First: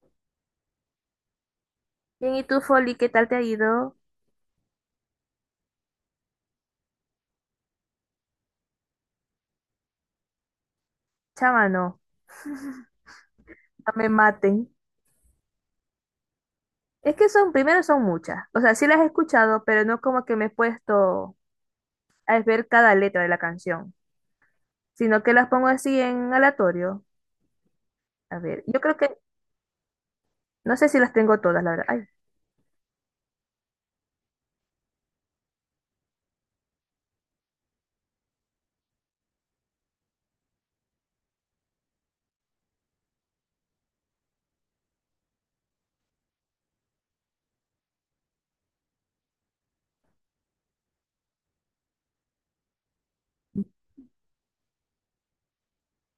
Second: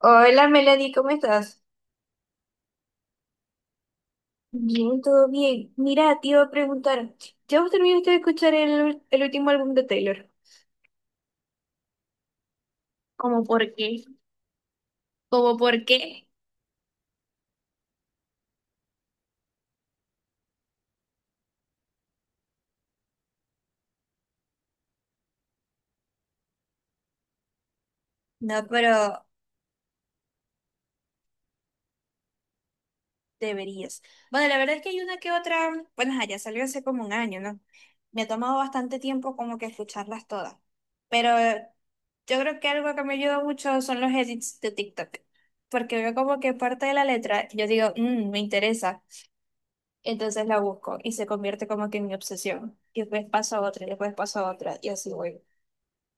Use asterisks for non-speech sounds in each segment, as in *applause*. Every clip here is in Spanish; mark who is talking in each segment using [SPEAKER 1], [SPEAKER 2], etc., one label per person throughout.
[SPEAKER 1] Hola Melody, ¿cómo estás?
[SPEAKER 2] Bien, ¿y tú, Folly, qué tal te ha ido?
[SPEAKER 1] Bien, todo bien. Mira, te iba a preguntar, ¿ya vos terminaste de escuchar el último álbum de Taylor?
[SPEAKER 2] Chama, no, *laughs*
[SPEAKER 1] ¿Cómo por
[SPEAKER 2] no
[SPEAKER 1] qué?
[SPEAKER 2] me maten.
[SPEAKER 1] ¿Cómo por qué?
[SPEAKER 2] Es que son, primero son muchas. O sea, sí las he escuchado, pero no como que me he puesto a ver cada letra de la canción, sino que las pongo así en aleatorio. A ver,
[SPEAKER 1] No,
[SPEAKER 2] yo creo que,
[SPEAKER 1] pero
[SPEAKER 2] no sé si las tengo todas, la verdad. Ay,
[SPEAKER 1] deberías. Bueno, la verdad es que hay una que otra, bueno, ajá, ya salió hace como un año, ¿no? Me ha tomado bastante tiempo como que escucharlas todas. Pero yo creo que algo que me ayuda mucho son los edits de TikTok. Porque veo como que parte de la letra, yo digo, "Mm, me interesa. Entonces la busco y se convierte como que en mi obsesión. Y después paso a otra, y después paso a otra, y así voy."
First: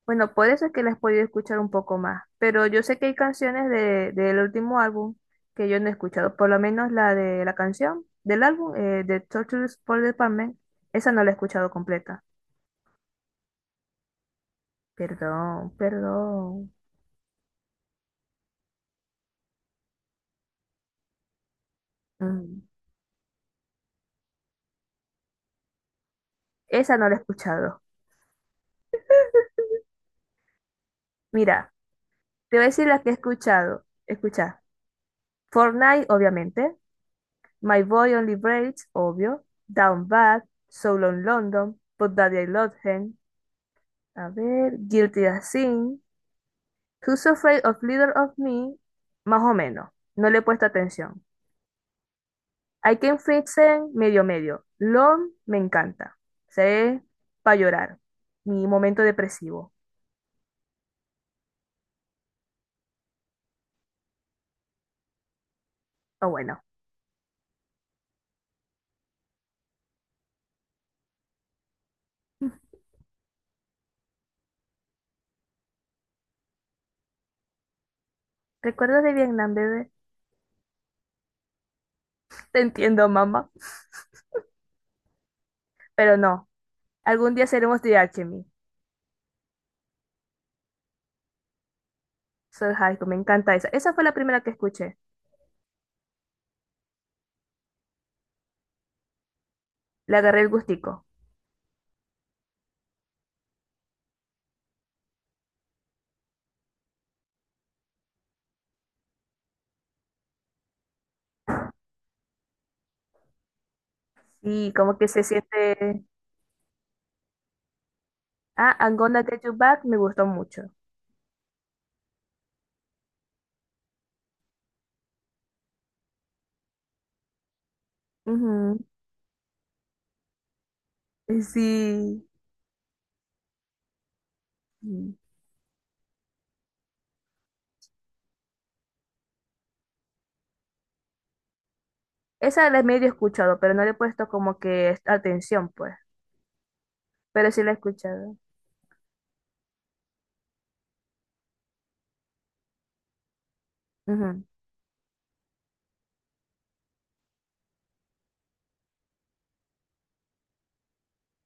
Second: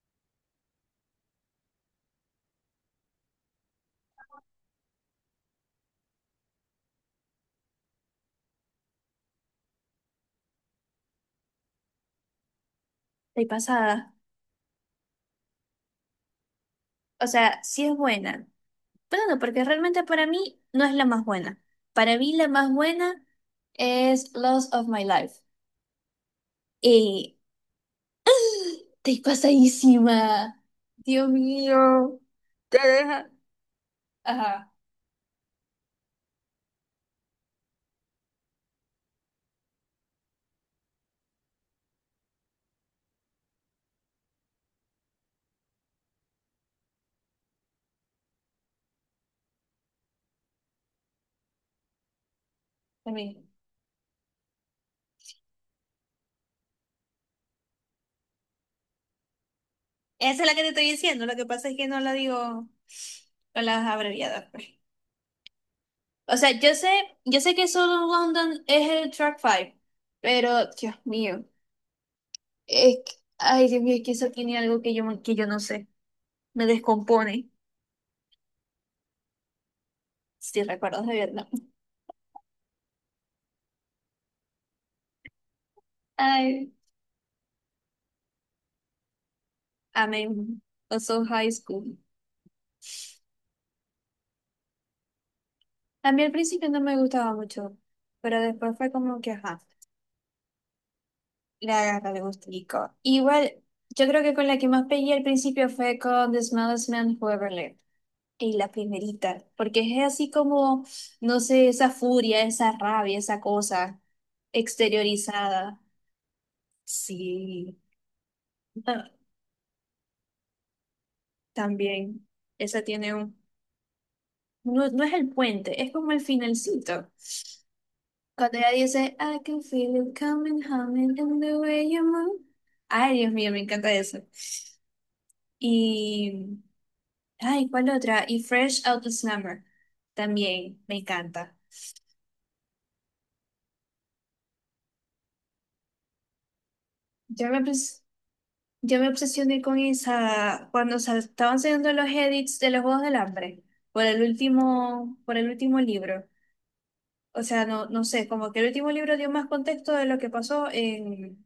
[SPEAKER 2] bueno, por eso es que las he podido escuchar un poco más. Pero yo sé que hay canciones de, del último álbum que yo no he escuchado, por lo menos la de la canción del álbum, de Tortures for Department, esa no la he escuchado completa.
[SPEAKER 1] Estoy pasada.
[SPEAKER 2] Perdón, perdón.
[SPEAKER 1] O sea, sí es buena. Pero no, porque realmente para mí no es la más buena. Para mí la
[SPEAKER 2] Mm.
[SPEAKER 1] más buena es Lost of My Life.
[SPEAKER 2] Esa no la he
[SPEAKER 1] Y
[SPEAKER 2] escuchado.
[SPEAKER 1] estoy pasadísima. Dios
[SPEAKER 2] Mira,
[SPEAKER 1] mío.
[SPEAKER 2] te voy a
[SPEAKER 1] Te
[SPEAKER 2] decir las que he
[SPEAKER 1] deja.
[SPEAKER 2] escuchado. Escucha.
[SPEAKER 1] Ajá,
[SPEAKER 2] Fortnite, obviamente. My Boy Only Breaks, obvio. Down Bad. So Long London. But Daddy I Love Him. A ver. Guilty as Sin. Who's Afraid of Leader of Me. Más o menos. No le he puesto atención. I Can
[SPEAKER 1] también.
[SPEAKER 2] Fix It, medio medio. Long, me encanta. Se para llorar. Mi momento depresivo.
[SPEAKER 1] Esa es la que te estoy diciendo. Lo que pasa es que no la digo con las abreviadas, pues.
[SPEAKER 2] Ah,
[SPEAKER 1] O sea,
[SPEAKER 2] bueno.
[SPEAKER 1] yo sé que solo London es el track five, pero Dios mío, es que- ay, Dios mío, es que eso tiene algo que yo no sé, me descompone,
[SPEAKER 2] Recuerdos de Vietnam, bebé.
[SPEAKER 1] si recuerdas de verdad.
[SPEAKER 2] Te entiendo, mamá. Pero no.
[SPEAKER 1] Ay,
[SPEAKER 2] Algún día seremos de Alchemy.
[SPEAKER 1] amén, also high school.
[SPEAKER 2] Soul Haiku, me encanta esa. Esa fue la primera que escuché.
[SPEAKER 1] A mí al principio no me gustaba mucho, pero después fue como que, ajá,
[SPEAKER 2] Le agarré el gustico.
[SPEAKER 1] le agarra el gustico. Igual, yo creo que con la que más pegué al principio fue con The Smallest Man Who Ever Lived. Y la primerita, porque es así como, no sé, esa furia, esa rabia, esa cosa
[SPEAKER 2] Sí, como que se
[SPEAKER 1] exteriorizada.
[SPEAKER 2] siente.
[SPEAKER 1] Sí,
[SPEAKER 2] Ah, I'm
[SPEAKER 1] ah,
[SPEAKER 2] Gonna Get You Back me gustó mucho.
[SPEAKER 1] también. Esa tiene un... No, no es el puente, es como el finalcito. Cuando ella
[SPEAKER 2] Ujú.
[SPEAKER 1] dice, "I can feel it coming, humming in the way you
[SPEAKER 2] Sí.
[SPEAKER 1] move." Ay, Dios mío, me encanta eso.
[SPEAKER 2] Sí.
[SPEAKER 1] Y, ay, ¿cuál otra? Y Fresh Out the Summer. También, me encanta.
[SPEAKER 2] Esa la he medio escuchado, pero no le he puesto como que atención, pues.
[SPEAKER 1] Yo
[SPEAKER 2] Pero
[SPEAKER 1] me,
[SPEAKER 2] sí la he
[SPEAKER 1] pens-
[SPEAKER 2] escuchado.
[SPEAKER 1] Yo me obsesioné con esa cuando se estaban saliendo los edits de los Juegos del Hambre por el
[SPEAKER 2] Ujú.
[SPEAKER 1] último, por el último libro. O sea, no, no sé, como que el último libro dio más contexto de lo que pasó en,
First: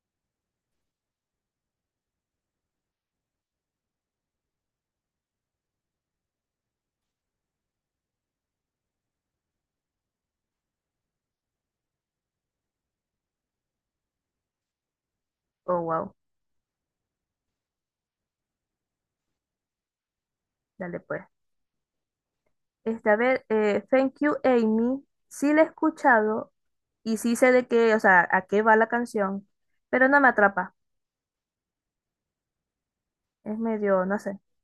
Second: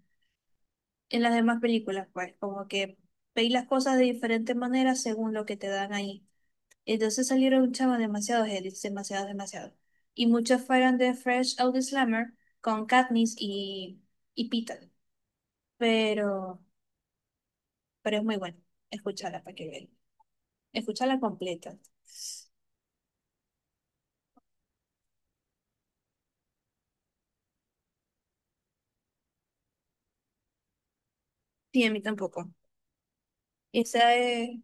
[SPEAKER 1] en las demás películas, pues, como que veis las cosas de diferentes maneras según lo que te dan ahí. Entonces salieron chavos demasiados edits, demasiados, demasiados. Y muchos fueron de Fresh Out the Slammer con Katniss y Peeta.
[SPEAKER 2] Oh, wow.
[SPEAKER 1] Pero, pero es muy bueno. Escucharla para que vean.
[SPEAKER 2] Dale,
[SPEAKER 1] Escucharla
[SPEAKER 2] pues.
[SPEAKER 1] completa.
[SPEAKER 2] Este, a ver, Thank You Amy, sí la he escuchado y sí sé de qué, o sea, a qué va la canción, pero no me atrapa,
[SPEAKER 1] Sí, a mí tampoco.
[SPEAKER 2] es medio,
[SPEAKER 1] Esa
[SPEAKER 2] no sé.
[SPEAKER 1] es,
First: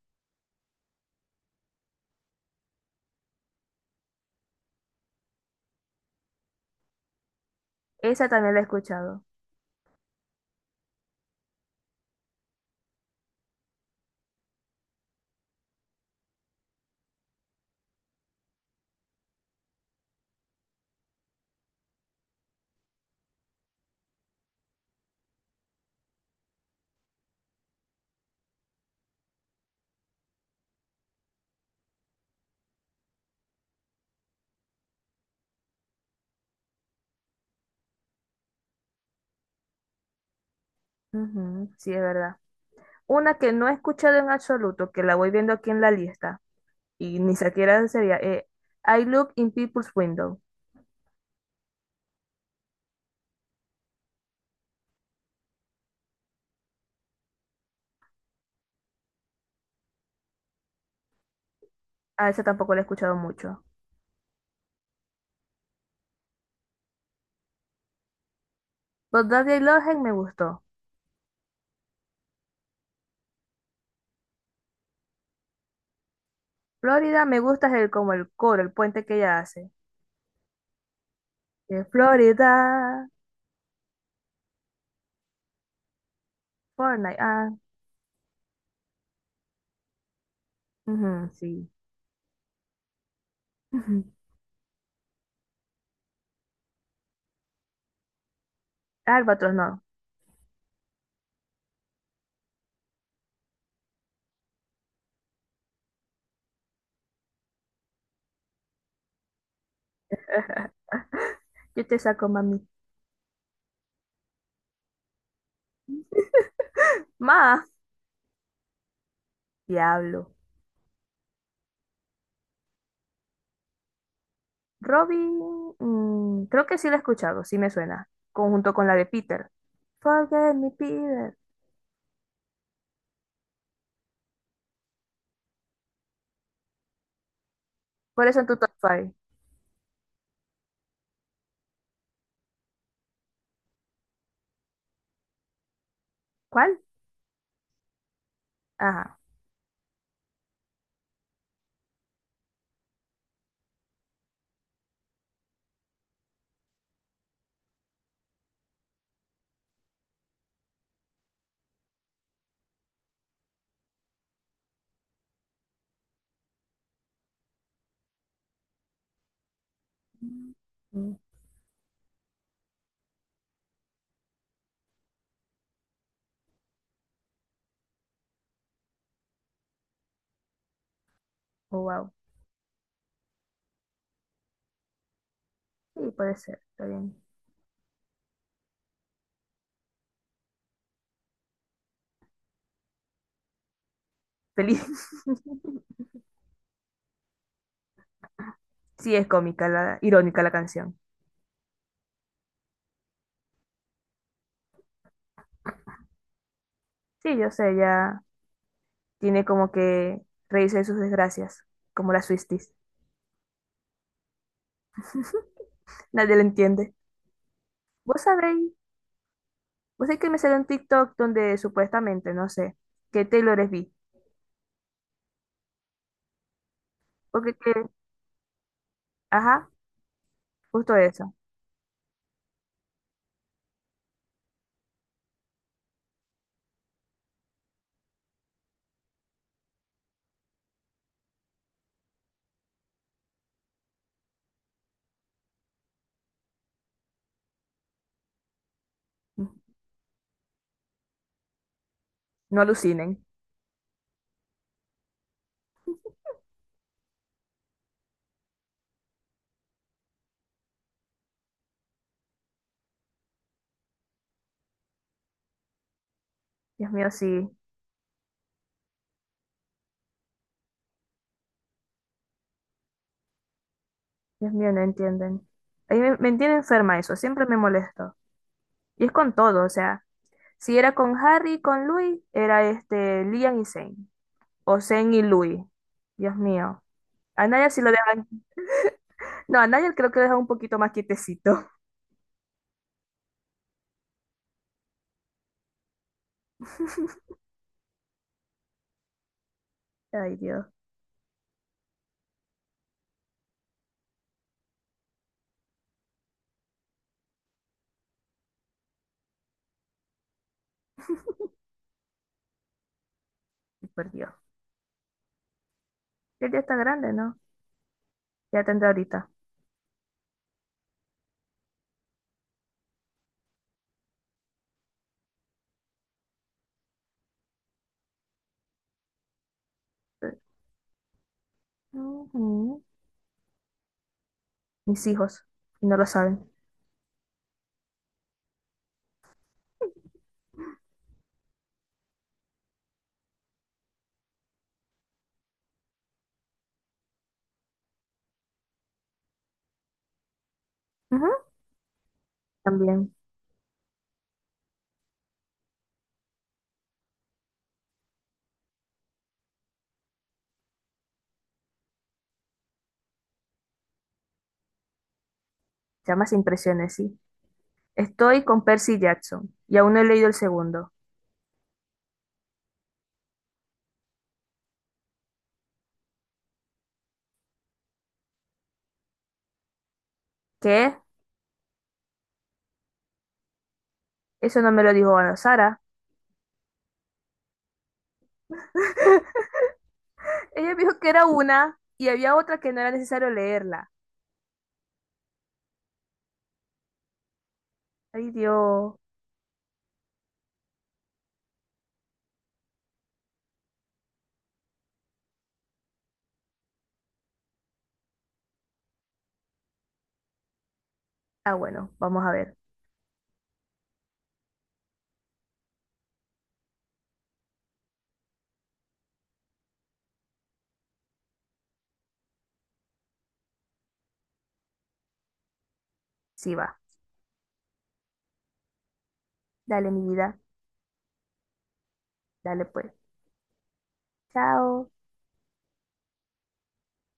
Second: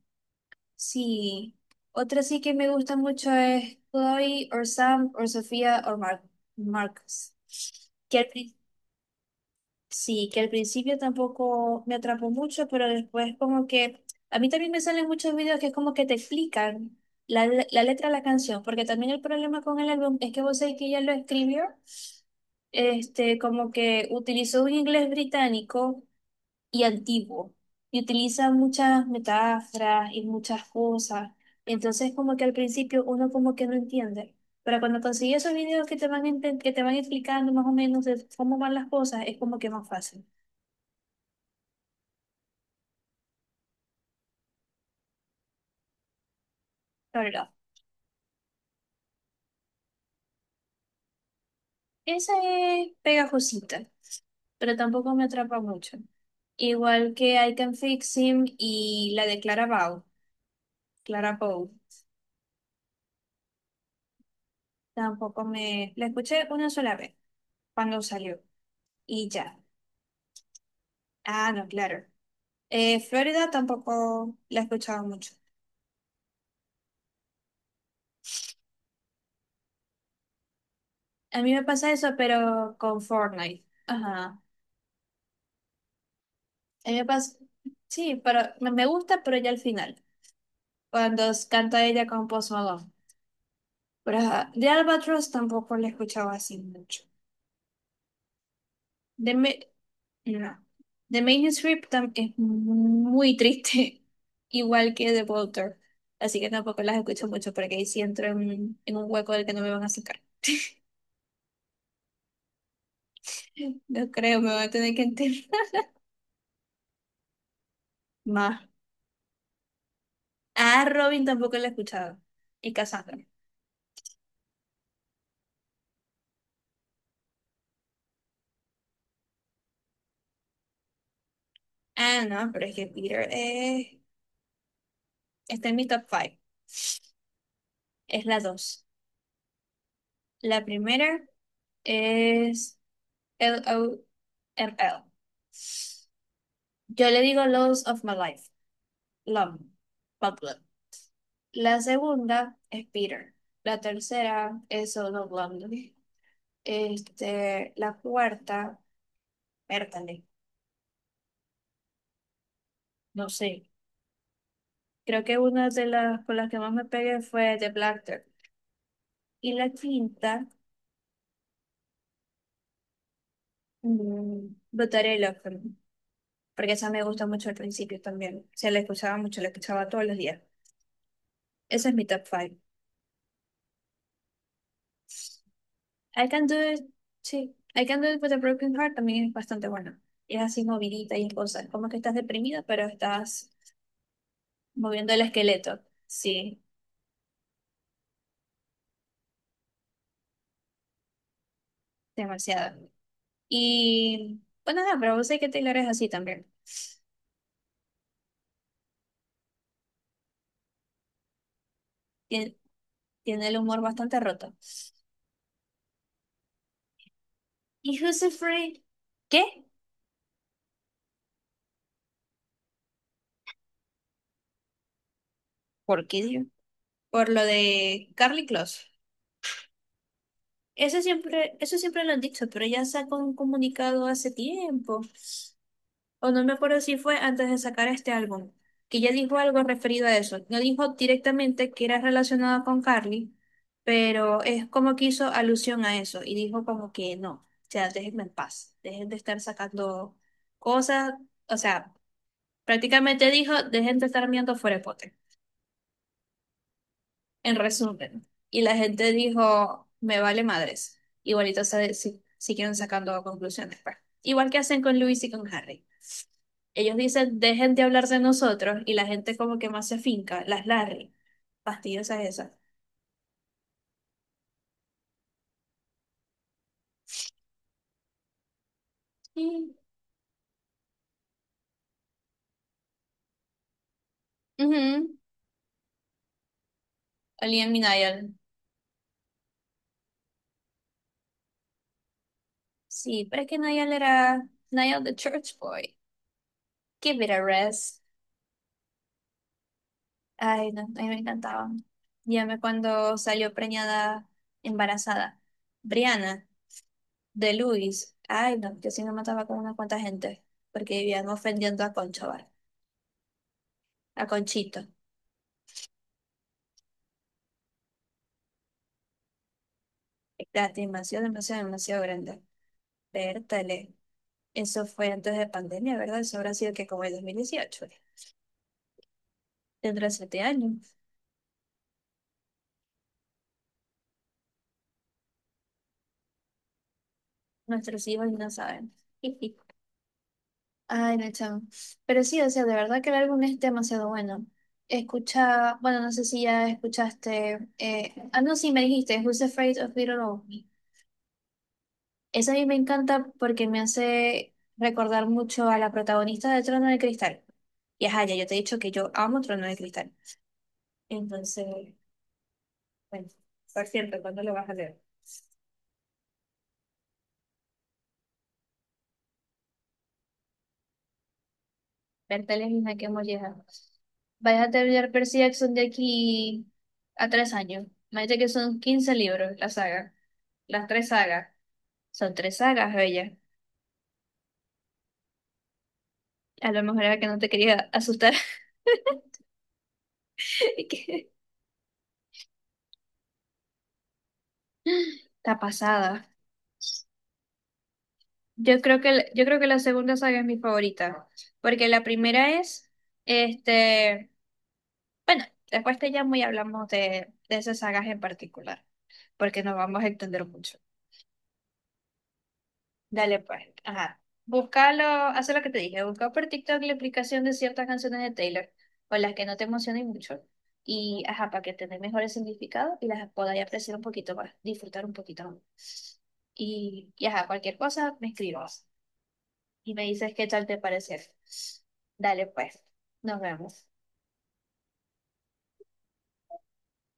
[SPEAKER 1] sí. Otra sí que me gusta mucho es Chloe or Sam or Sofía or Marcus. Que al
[SPEAKER 2] Esa también
[SPEAKER 1] prin-
[SPEAKER 2] la he escuchado.
[SPEAKER 1] sí, que al principio tampoco me atrapó mucho, pero después como que a mí también me salen muchos videos que es como que te explican la letra de la canción, porque también el problema con el álbum es que vos sabés que ella lo escribió, como que utilizó un inglés británico y antiguo y utiliza muchas metáforas y muchas cosas. Entonces, como que al principio uno como que no entiende, pero cuando consigues esos videos que te van explicando más o menos de cómo van las cosas, es como que más fácil,
[SPEAKER 2] Ujú, sí, es verdad. Una que no he escuchado en absoluto, que la voy viendo aquí en la lista y
[SPEAKER 1] la
[SPEAKER 2] ni
[SPEAKER 1] verdad.
[SPEAKER 2] siquiera sería, I Look in People's Window.
[SPEAKER 1] Esa es pegajosita, pero tampoco me atrapa mucho. Igual que I Can Fix Him y la de Clara Bow,
[SPEAKER 2] A esa tampoco la he escuchado mucho.
[SPEAKER 1] tampoco me... la escuché una sola vez cuando salió y
[SPEAKER 2] But That
[SPEAKER 1] ya.
[SPEAKER 2] They Love Hate me gustó.
[SPEAKER 1] Ah, no, claro. Florida tampoco la he escuchado mucho.
[SPEAKER 2] Florida me gusta es el, como el coro, el puente que ella hace.
[SPEAKER 1] A mí me pasa eso, pero con
[SPEAKER 2] Florida,
[SPEAKER 1] Fortnite. Ajá. A mí me
[SPEAKER 2] Fortnite,
[SPEAKER 1] pasa.
[SPEAKER 2] ah,
[SPEAKER 1] Sí, pero me gusta, pero ya al final. Cuando
[SPEAKER 2] ujú, sí.
[SPEAKER 1] canta ella con Post Malone.
[SPEAKER 2] Ujú.
[SPEAKER 1] Pero ajá, de Albatross tampoco la he escuchado así mucho. De
[SPEAKER 2] Albatros
[SPEAKER 1] Me-
[SPEAKER 2] no.
[SPEAKER 1] no. De Main Strip es muy triste, *laughs* igual que de Walter. Así que tampoco las escucho mucho porque ahí sí entro en un hueco del que no me van a sacar.
[SPEAKER 2] *laughs* Yo te saco, mami.
[SPEAKER 1] *laughs* No creo, me van a tener que enterrar
[SPEAKER 2] Ma,
[SPEAKER 1] *laughs* más.
[SPEAKER 2] diablo.
[SPEAKER 1] Ah, Robin tampoco la he escuchado. Y Cassandra.
[SPEAKER 2] Robin, mm, creo que sí la he escuchado, sí me suena. Conjunto con la de Peter. Forget me, Peter.
[SPEAKER 1] Ah, no, pero es que Peter está en mi top 5. Es
[SPEAKER 2] Por eso
[SPEAKER 1] la
[SPEAKER 2] en tu top
[SPEAKER 1] dos.
[SPEAKER 2] five.
[SPEAKER 1] La primera es LOML.
[SPEAKER 2] ¿Cuál?
[SPEAKER 1] Yo le digo Loves of My Life.
[SPEAKER 2] Ajá.
[SPEAKER 1] Love. Pablo. La segunda es Peter. La tercera es Solo Blondie. Este, la cuarta, Bertale. No sé. Creo que una de las con las que más me pegué fue The Black Dog. Y la quinta.
[SPEAKER 2] Mm.
[SPEAKER 1] Butterella, Open, porque esa me gustó mucho al principio también. Se la escuchaba mucho, la escuchaba todos los días.
[SPEAKER 2] Oh,
[SPEAKER 1] Ese es mi
[SPEAKER 2] wow.
[SPEAKER 1] top five.
[SPEAKER 2] Sí,
[SPEAKER 1] I
[SPEAKER 2] puede
[SPEAKER 1] Can Do
[SPEAKER 2] ser,
[SPEAKER 1] It,
[SPEAKER 2] está bien.
[SPEAKER 1] sí. I Can Do It With a Broken Heart también es bastante buena. Y es así movidita y es cosa. Es como que estás deprimida, pero estás
[SPEAKER 2] Feliz.
[SPEAKER 1] moviendo el esqueleto.
[SPEAKER 2] *laughs*
[SPEAKER 1] Sí,
[SPEAKER 2] Sí, es cómica, la, irónica la canción.
[SPEAKER 1] demasiado. Y bueno, nada, pero vos sé que Taylor es así también.
[SPEAKER 2] Sí, yo sé, ella tiene como que reírse de sus desgracias, como las
[SPEAKER 1] Tiene,
[SPEAKER 2] Swifties.
[SPEAKER 1] tiene el humor bastante roto.
[SPEAKER 2] Nadie la entiende.
[SPEAKER 1] ¿Y
[SPEAKER 2] ¿Vos
[SPEAKER 1] Who's
[SPEAKER 2] sabéis
[SPEAKER 1] Afraid? ¿Qué?
[SPEAKER 2] Vos sabés que me salió un TikTok donde supuestamente, no sé, que Taylor es bi.
[SPEAKER 1] ¿Por qué, Dios? Por lo
[SPEAKER 2] Porque que,
[SPEAKER 1] de Carly Close.
[SPEAKER 2] ajá, justo
[SPEAKER 1] Eso
[SPEAKER 2] eso.
[SPEAKER 1] siempre, eso siempre lo han dicho, pero ya sacó un comunicado hace tiempo, o no me acuerdo si fue antes de sacar este álbum, que ya dijo algo referido a eso. No dijo directamente que era relacionado con Carly, pero es como que hizo alusión a eso y dijo como que no, o sea, déjenme en paz, dejen de estar sacando cosas. O sea,
[SPEAKER 2] No alucinen.
[SPEAKER 1] prácticamente dijo, dejen de estar mirando fuera de pote, en resumen. Y la gente dijo, me vale madres. Igualito se- si, siguieron sacando conclusiones, pues. Igual que hacen con Luis y con Harry.
[SPEAKER 2] Dios
[SPEAKER 1] Ellos
[SPEAKER 2] mío, sí.
[SPEAKER 1] dicen, dejen de hablar de nosotros y la gente como que más se finca, las Larry, fastidiosas esas.
[SPEAKER 2] Dios mío, no entienden. A mí me tiene enferma eso, siempre me molesto. Y es con todo, o
[SPEAKER 1] Mm.
[SPEAKER 2] sea, si era con Harry, con Louis, era este, Liam y Zane. O Zane
[SPEAKER 1] Ujú.
[SPEAKER 2] y Louis. Dios mío. A Nigel
[SPEAKER 1] Liam y
[SPEAKER 2] sí lo dejan.
[SPEAKER 1] Niall.
[SPEAKER 2] No, a Nigel creo que lo dejan un poquito más quietecito.
[SPEAKER 1] Sí, pero es que Niall era Niall the Church Boy. Give it a rest.
[SPEAKER 2] *laughs* Ay, Dios,
[SPEAKER 1] Ay, no, a mí me encantaba. Llamé cuando salió preñada, embarazada. Brianna. De Luis. Ay, no, yo sí me mataba con una cuanta gente, porque vivían ofendiendo a Concho, ¿vale?
[SPEAKER 2] por
[SPEAKER 1] A
[SPEAKER 2] Dios.
[SPEAKER 1] Conchito.
[SPEAKER 2] Él ya está grande, ¿no? Ya tendrá ahorita.
[SPEAKER 1] La animación demasiado, demasiado grande. Vértale. Eso fue antes de pandemia, ¿verdad? Eso habrá sido que como el 2018. Dentro de 7 años.
[SPEAKER 2] Ujú. Mis hijos, y no lo saben.
[SPEAKER 1] Nuestros hijos no saben. *laughs* Ay, no, chamo. Pero sí, o sea, de verdad que el álbum es demasiado bueno. Escucha, bueno, no sé si ya escuchaste. No, sí, me dijiste, Who's Afraid of Little Old.
[SPEAKER 2] Ujú.
[SPEAKER 1] Esa a mí me
[SPEAKER 2] También,
[SPEAKER 1] encanta porque me hace recordar mucho a la protagonista de Trono de Cristal. Y ajá, ya yo te he dicho que yo amo Trono de Cristal. Entonces, bueno, por cierto, ¿cuándo lo vas a leer?
[SPEAKER 2] llamas e impresiones, sí. Estoy con Percy Jackson y aún no he leído el segundo.
[SPEAKER 1] Bertales misma que molleja. Vais a terminar Percy Jackson de aquí a 3 años. Imagínate que son 15 libros la saga. Las
[SPEAKER 2] ¿Qué?
[SPEAKER 1] tres sagas. Son tres sagas, bella.
[SPEAKER 2] Eso no me lo dijo Ana Sara.
[SPEAKER 1] A lo mejor era que no te quería asustar.
[SPEAKER 2] *laughs*
[SPEAKER 1] *laughs*
[SPEAKER 2] Ella me
[SPEAKER 1] Y
[SPEAKER 2] dijo que era
[SPEAKER 1] que-
[SPEAKER 2] una y había otra que no era necesario leerla.
[SPEAKER 1] Está pasada.
[SPEAKER 2] Ay,
[SPEAKER 1] Yo
[SPEAKER 2] Dios.
[SPEAKER 1] creo que, el- yo creo que la segunda saga es mi favorita, porque la primera es, este, bueno, después te llamo y hablamos de esas sagas en particular, porque nos vamos a entender mucho.
[SPEAKER 2] Ah, bueno, vamos a ver.
[SPEAKER 1] Dale pues, ajá. Búscalo, haz lo que te dije, busca por TikTok la explicación de ciertas canciones de Taylor, o las que no te emocionen mucho, y ajá, para que tengas mejores significados y las podáis apreciar un poquito más, disfrutar un poquito más.
[SPEAKER 2] Sí va.
[SPEAKER 1] Y ajá, cualquier cosa, me escribas.
[SPEAKER 2] Dale,
[SPEAKER 1] Y
[SPEAKER 2] mi
[SPEAKER 1] me dices
[SPEAKER 2] vida.
[SPEAKER 1] qué tal te pareció. Dale,
[SPEAKER 2] Dale,
[SPEAKER 1] pues,
[SPEAKER 2] pues.
[SPEAKER 1] nos vemos.
[SPEAKER 2] Chao.